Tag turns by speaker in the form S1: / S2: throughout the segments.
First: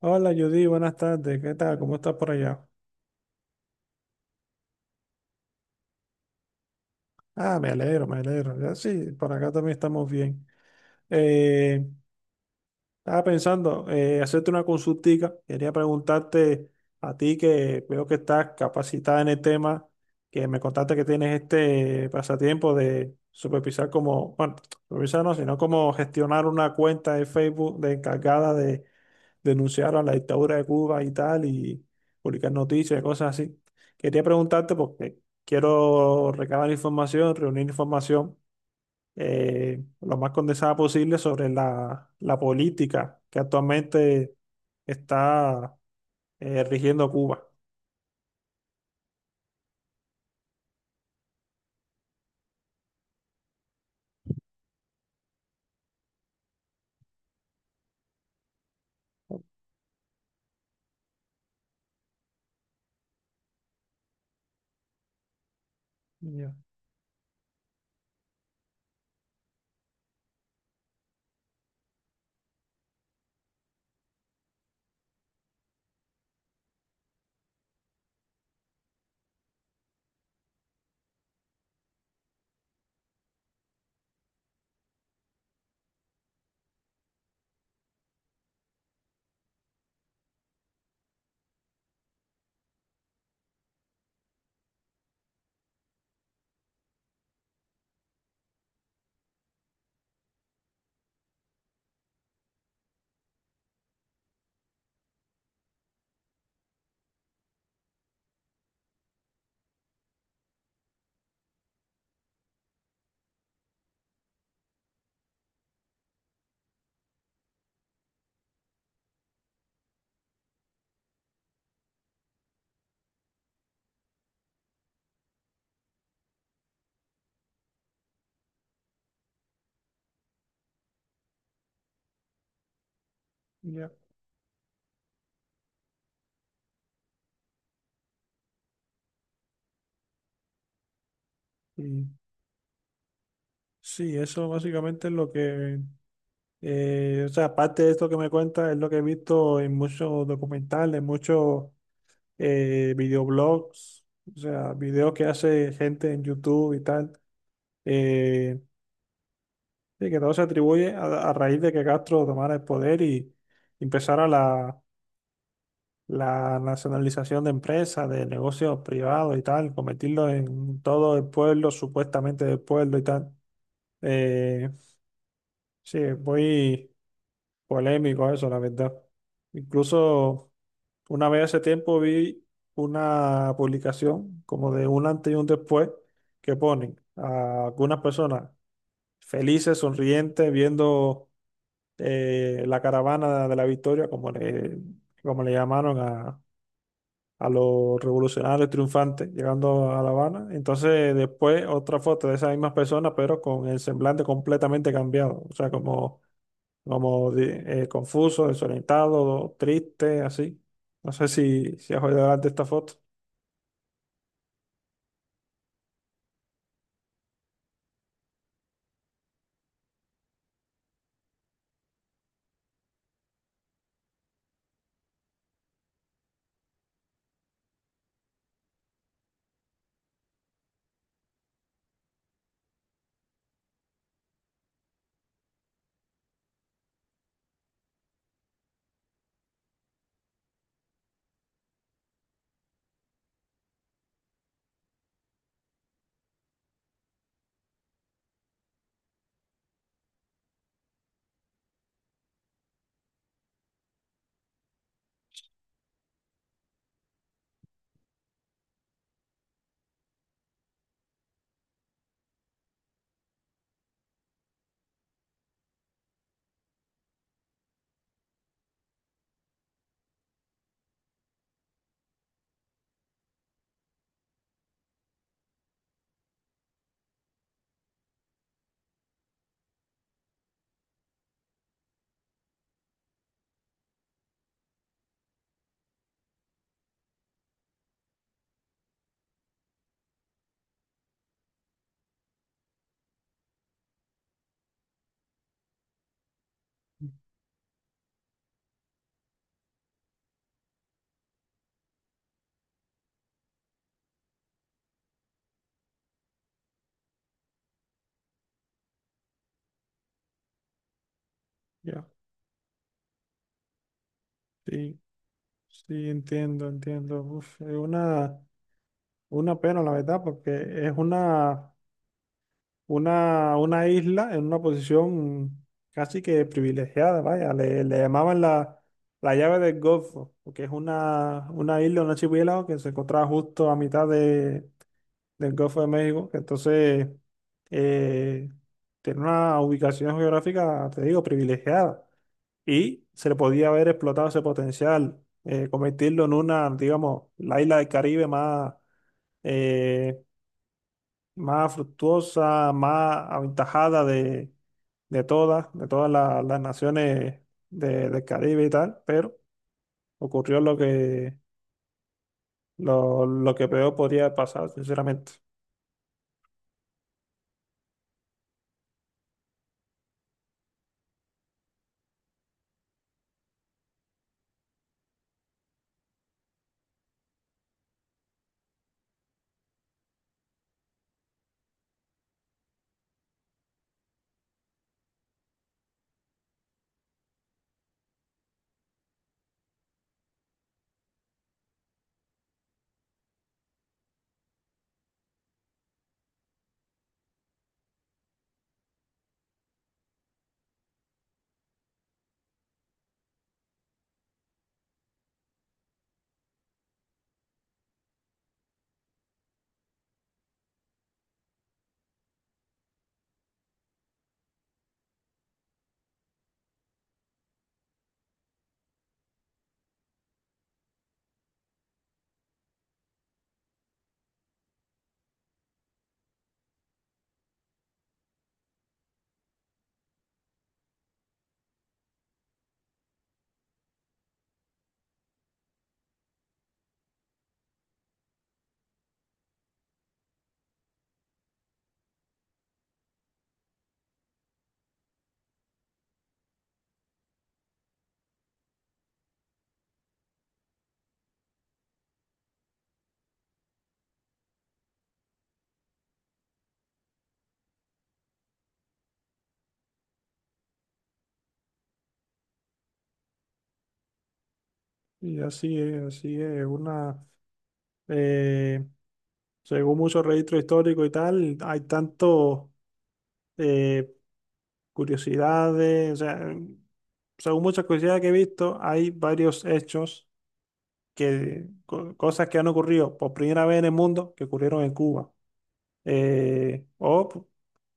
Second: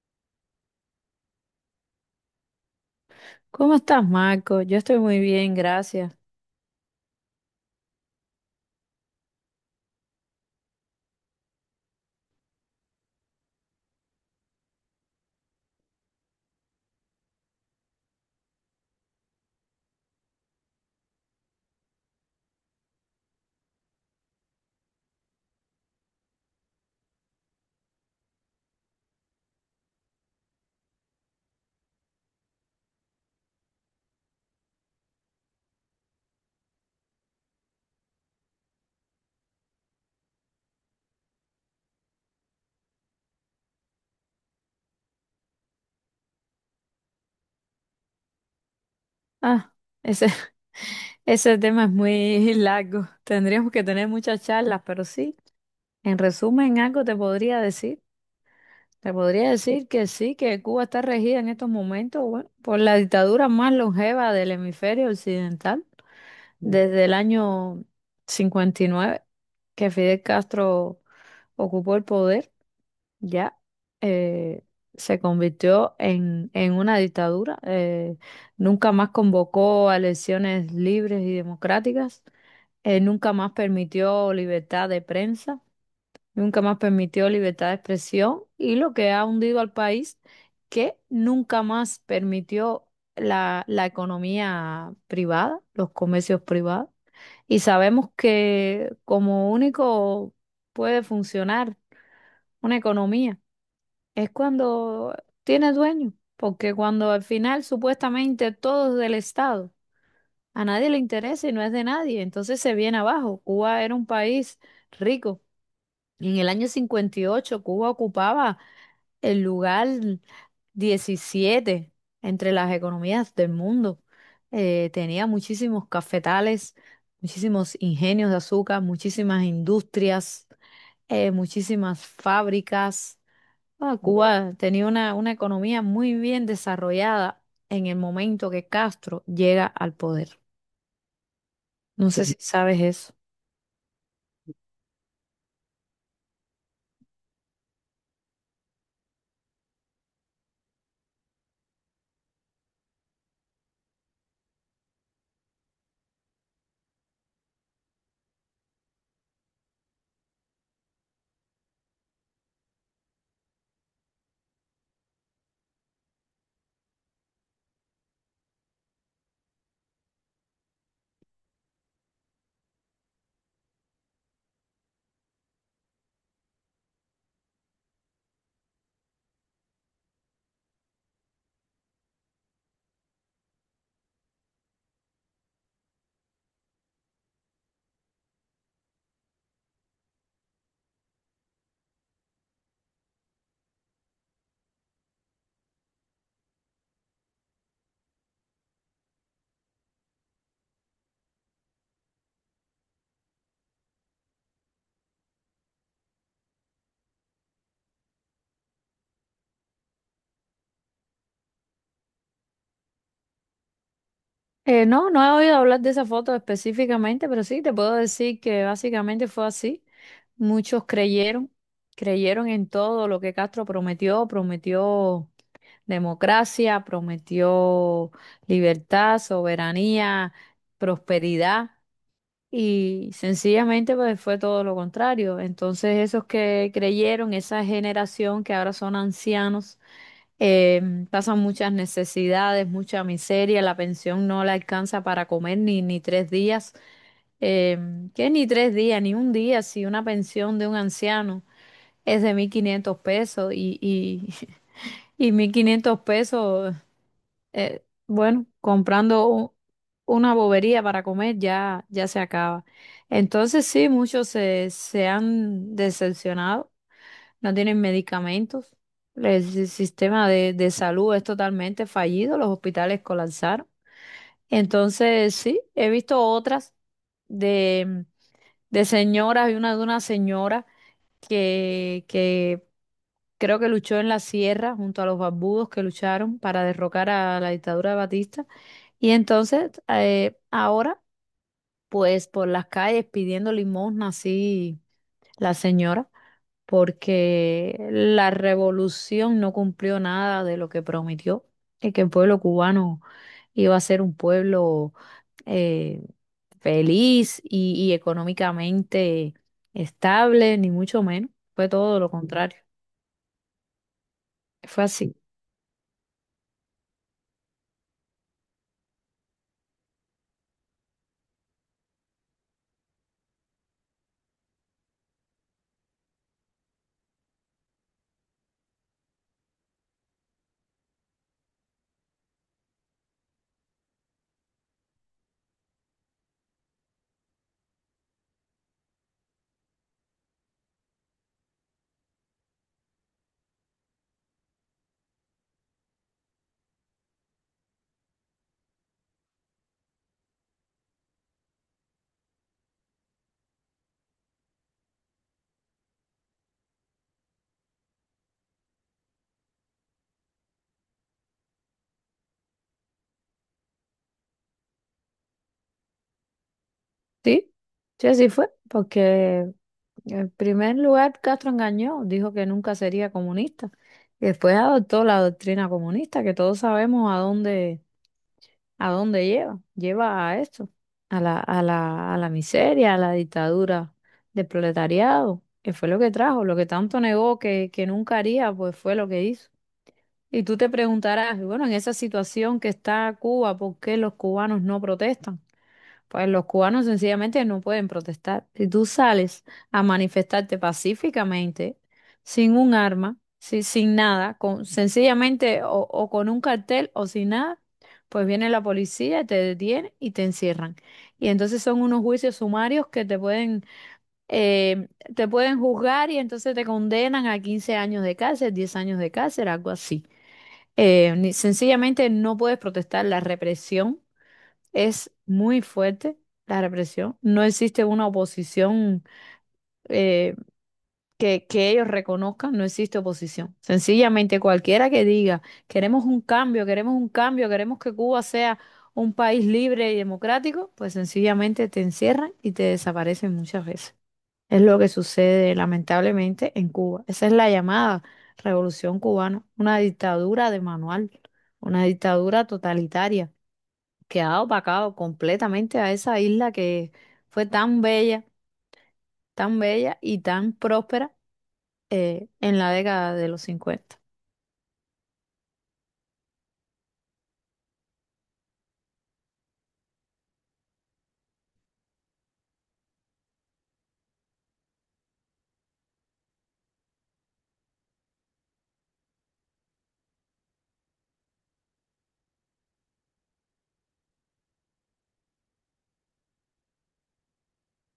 S1: Hola Judy, buenas tardes. ¿Qué tal? ¿Cómo estás por allá?
S2: ¿Cómo estás, Marco? Yo estoy muy bien, gracias.
S1: Ah, me alegro, me alegro. Ya sí, por acá también estamos bien. Eh, estaba pensando hacerte una consultica. Quería preguntarte a ti que veo que estás capacitada en el tema, que me contaste que tienes este pasatiempo de supervisar como, bueno, supervisar no, sino como gestionar una cuenta de Facebook de encargada de denunciaron la dictadura de Cuba y tal, y publicar noticias y cosas así. Quería preguntarte porque quiero recabar información, reunir información lo más condensada posible sobre la política que actualmente está rigiendo Cuba.
S2: Ah, ese, ese tema es muy largo. Tendríamos que tener muchas charlas, pero sí, en resumen, algo te podría decir. Te podría decir que sí, que Cuba está regida en estos momentos, bueno, por la dictadura más longeva del hemisferio occidental,
S1: Ya,
S2: desde el año 59, que Fidel Castro ocupó el poder. ya eh, Se convirtió en una dictadura. Nunca más convocó a elecciones libres y democráticas. Nunca más permitió libertad de prensa. Nunca más permitió libertad de expresión. Y lo que ha hundido al país, que nunca más permitió la economía privada, los comercios privados. Y sabemos que como único puede funcionar una economía es cuando tiene dueño, porque cuando al final supuestamente todo es del Estado, a nadie le interesa y no es de nadie, entonces se viene abajo. Cuba era un país rico. En el año 58 Cuba ocupaba el lugar 17 entre las economías del mundo. Tenía muchísimos cafetales, muchísimos ingenios de azúcar, muchísimas industrias, muchísimas fábricas.
S1: ya.
S2: Cuba tenía una economía muy bien desarrollada en el momento que Castro llega al poder.
S1: Y
S2: No sé si sabes eso.
S1: sí, eso básicamente es lo o sea, aparte de esto que me cuenta, es lo que he visto en muchos documentales, muchos videoblogs, o sea, videos que hace gente en YouTube y tal, eh, y que todo se atribuye a raíz de que Castro tomara el poder y empezara la nacionalización de empresas, de negocios privados y tal, convertirlo en todo el pueblo, supuestamente del pueblo y tal. Eh, sí, es muy polémico eso, la verdad. Incluso, una vez hace tiempo vi una publicación como de un antes y un después que ponen a algunas personas felices, sonrientes, viendo la caravana de la victoria, como como le llamaron a los revolucionarios triunfantes llegando a La Habana. Entonces después otra foto de esas mismas personas, pero con el semblante completamente cambiado, o sea, como confuso, desorientado, triste, así. No sé si has oído hablar de esta foto.
S2: No, no he oído hablar de esa foto específicamente, pero sí te puedo decir que básicamente fue así. Muchos creyeron, creyeron en todo lo que Castro prometió, prometió democracia, prometió libertad, soberanía, prosperidad. Y sencillamente pues fue todo lo contrario. Entonces esos que creyeron, esa generación que ahora son ancianos, pasan muchas necesidades, mucha miseria, la pensión no la alcanza para comer ni tres días, eh, que ni tres días, ni un día, si una pensión de un anciano es de 1500 pesos y y 1500 pesos bueno, comprando una bobería para comer ya, ya se acaba. Entonces sí, muchos se han decepcionado, no tienen medicamentos, el sistema de salud es totalmente fallido, los hospitales colapsaron. Entonces sí, he visto otras de, de señoras, y una de una señora que creo que luchó en la sierra junto a los barbudos que lucharon para derrocar a la dictadura de Batista. Y entonces, ahora, pues por las calles pidiendo limosna, así la señora, porque la revolución no cumplió nada de lo que prometió, y que el pueblo cubano iba a ser un pueblo eh, feliz y económicamente estable, ni mucho menos. Fue todo
S1: Ya,
S2: lo contrario. Fue
S1: sí,
S2: así.
S1: sí, entiendo, entiendo. Uf, es una pena, la verdad, porque es una, una isla en una posición casi que privilegiada, vaya. Le llamaban la llave del Golfo, porque es una isla, una archipiélago que se encontraba justo a mitad del Golfo de México. Entonces, eh, tiene una ubicación geográfica, te digo, privilegiada y se le podía haber explotado ese potencial, convertirlo en una, digamos, la isla del Caribe más, eh, más fructuosa, más aventajada de todas las naciones del Caribe y tal, pero ocurrió lo lo que peor podría pasar, sinceramente.
S2: Sí, sí, así fue, porque en primer lugar Castro engañó, dijo que nunca sería comunista, y después adoptó la doctrina comunista, que todos sabemos a dónde lleva, lleva a esto, a la miseria, a la dictadura del proletariado, que fue lo que trajo, lo que tanto negó que nunca haría, pues fue lo que hizo. Y tú te preguntarás, bueno, en esa situación que está Cuba, ¿por qué los cubanos no protestan? Pues los cubanos sencillamente no pueden protestar. Si tú sales a manifestarte pacíficamente, sin un arma, sin nada, con, sencillamente o con un cartel o sin nada, pues viene la policía, te detiene y te encierran. Y entonces son unos juicios sumarios que eh, te pueden juzgar y entonces te condenan a 15 años de cárcel, 10 años de cárcel, algo así. Sencillamente no puedes protestar, la represión es muy fuerte, la represión. No existe una oposición eh, que ellos reconozcan, no existe oposición. Sencillamente cualquiera que diga, queremos un cambio, queremos un cambio, queremos que Cuba sea un país libre y democrático, pues sencillamente te encierran y te desaparecen muchas veces. Es lo que sucede lamentablemente en Cuba. Esa es la llamada revolución cubana, una dictadura de manual, una dictadura totalitaria quedado opacado completamente a esa isla que fue tan bella y tan próspera en la década de los 50.
S1: Y así es, una... Eh, según muchos registros históricos y tal, hay tanto eh, curiosidades, o sea, según muchas curiosidades que he visto, hay varios hechos cosas que han ocurrido por primera vez en el mundo que ocurrieron en Cuba, eh, o p-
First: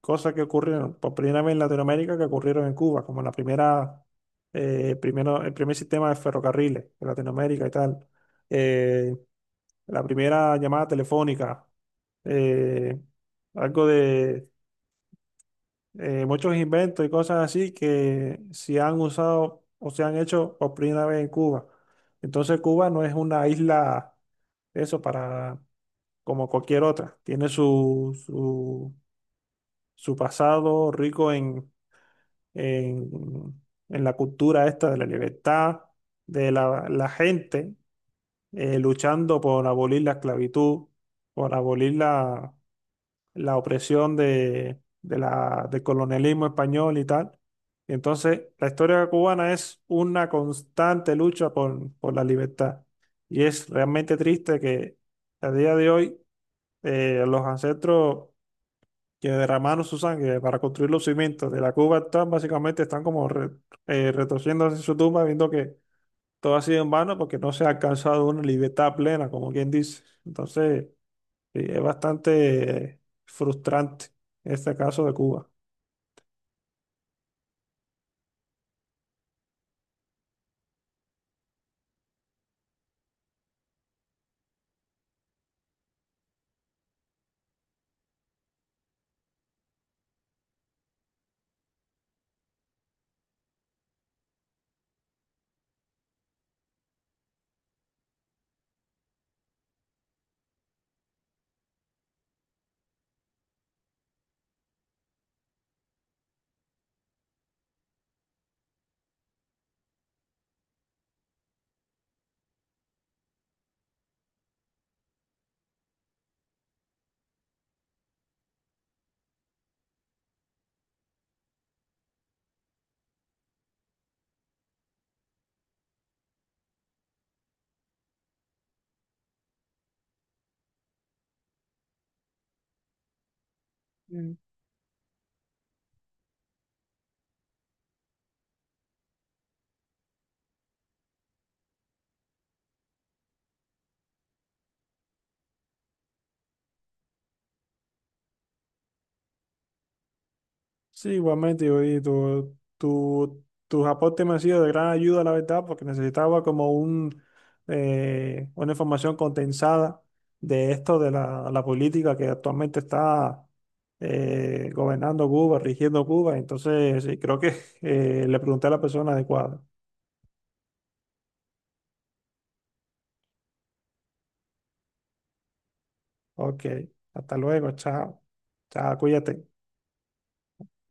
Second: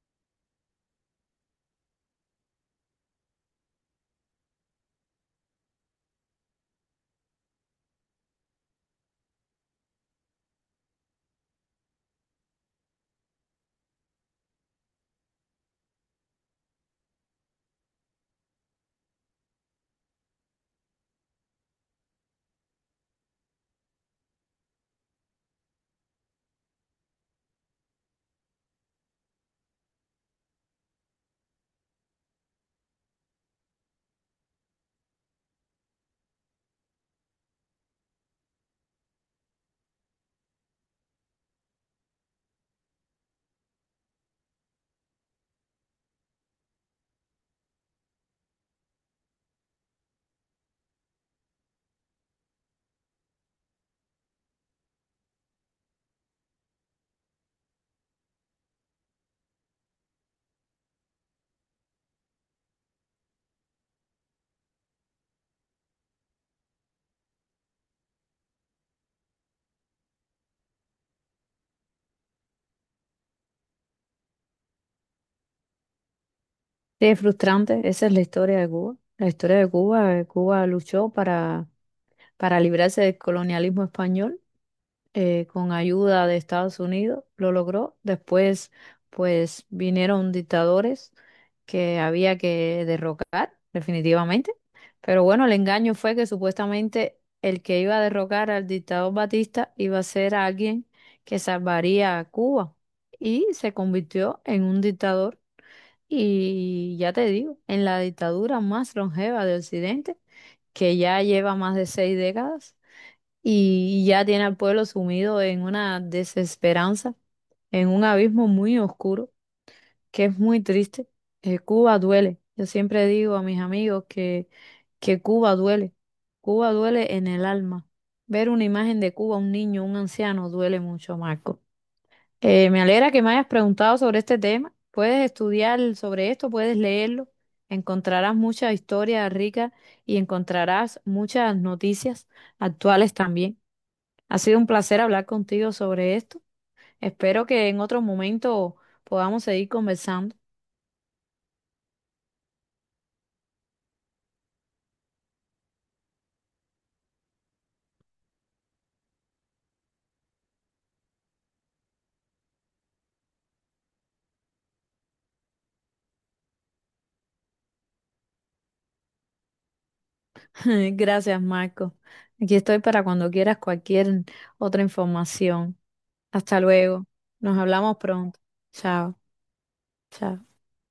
S1: cosas que ocurrieron por primera vez en Latinoamérica que ocurrieron en Cuba, como la primera, primero, el primer sistema de ferrocarriles en Latinoamérica y tal. Eh, la primera llamada telefónica, eh, algo de muchos inventos y cosas así que se han usado o se han hecho por primera vez en Cuba. Entonces Cuba no es una isla, eso, para como cualquier otra. Tiene su, su pasado rico en, en, en la cultura esta de la libertad, de la gente luchando por abolir la esclavitud, por abolir la la opresión de del colonialismo español y tal. Y entonces la historia cubana es una constante lucha por la libertad. Y es realmente triste que a día de hoy los ancestros que derramaron su sangre para construir los cimientos de la Cuba actual básicamente están como retorciéndose en su tumba viendo que todo ha sido en vano porque no se ha alcanzado una libertad plena, como quien dice. Entonces, sí, es bastante frustrante este caso de Cuba.
S2: Sí, es frustrante, esa es la historia de Cuba. La historia de Cuba, Cuba luchó para librarse del colonialismo español con ayuda de Estados Unidos, lo logró. Después, pues vinieron dictadores que había que derrocar, definitivamente. Pero bueno, el engaño fue que supuestamente el que iba a derrocar al dictador Batista iba a ser alguien que salvaría a Cuba. Y se convirtió en un dictador y ya te digo, en la dictadura más longeva de Occidente, que ya lleva más de 6 décadas y ya tiene al pueblo sumido en una desesperanza, en un abismo muy oscuro, que es muy triste. Cuba duele. Yo siempre digo a mis amigos que Cuba duele. Cuba duele en el alma. Ver una imagen de Cuba, un niño, un anciano, duele mucho, Marco. Me alegra que me hayas preguntado sobre
S1: Mm.
S2: este tema. Puedes estudiar sobre esto, puedes leerlo. Encontrarás mucha historia rica y encontrarás muchas noticias actuales también. Ha sido un placer hablar contigo sobre esto. Espero que en otro momento podamos seguir conversando.
S1: Sí, igualmente, yo y tus aportes me han sido de gran ayuda, la verdad, porque necesitaba como un, una información condensada de esto, de la política que actualmente está gobernando Cuba, rigiendo Cuba. Entonces, sí, creo que le pregunté a la persona adecuada.
S2: Gracias, Marco. Aquí estoy para cuando quieras cualquier otra información. Hasta
S1: Ok,
S2: luego.
S1: hasta
S2: Nos
S1: luego,
S2: hablamos
S1: chao.
S2: pronto.
S1: Chao,
S2: Chao,
S1: cuídate.
S2: chao.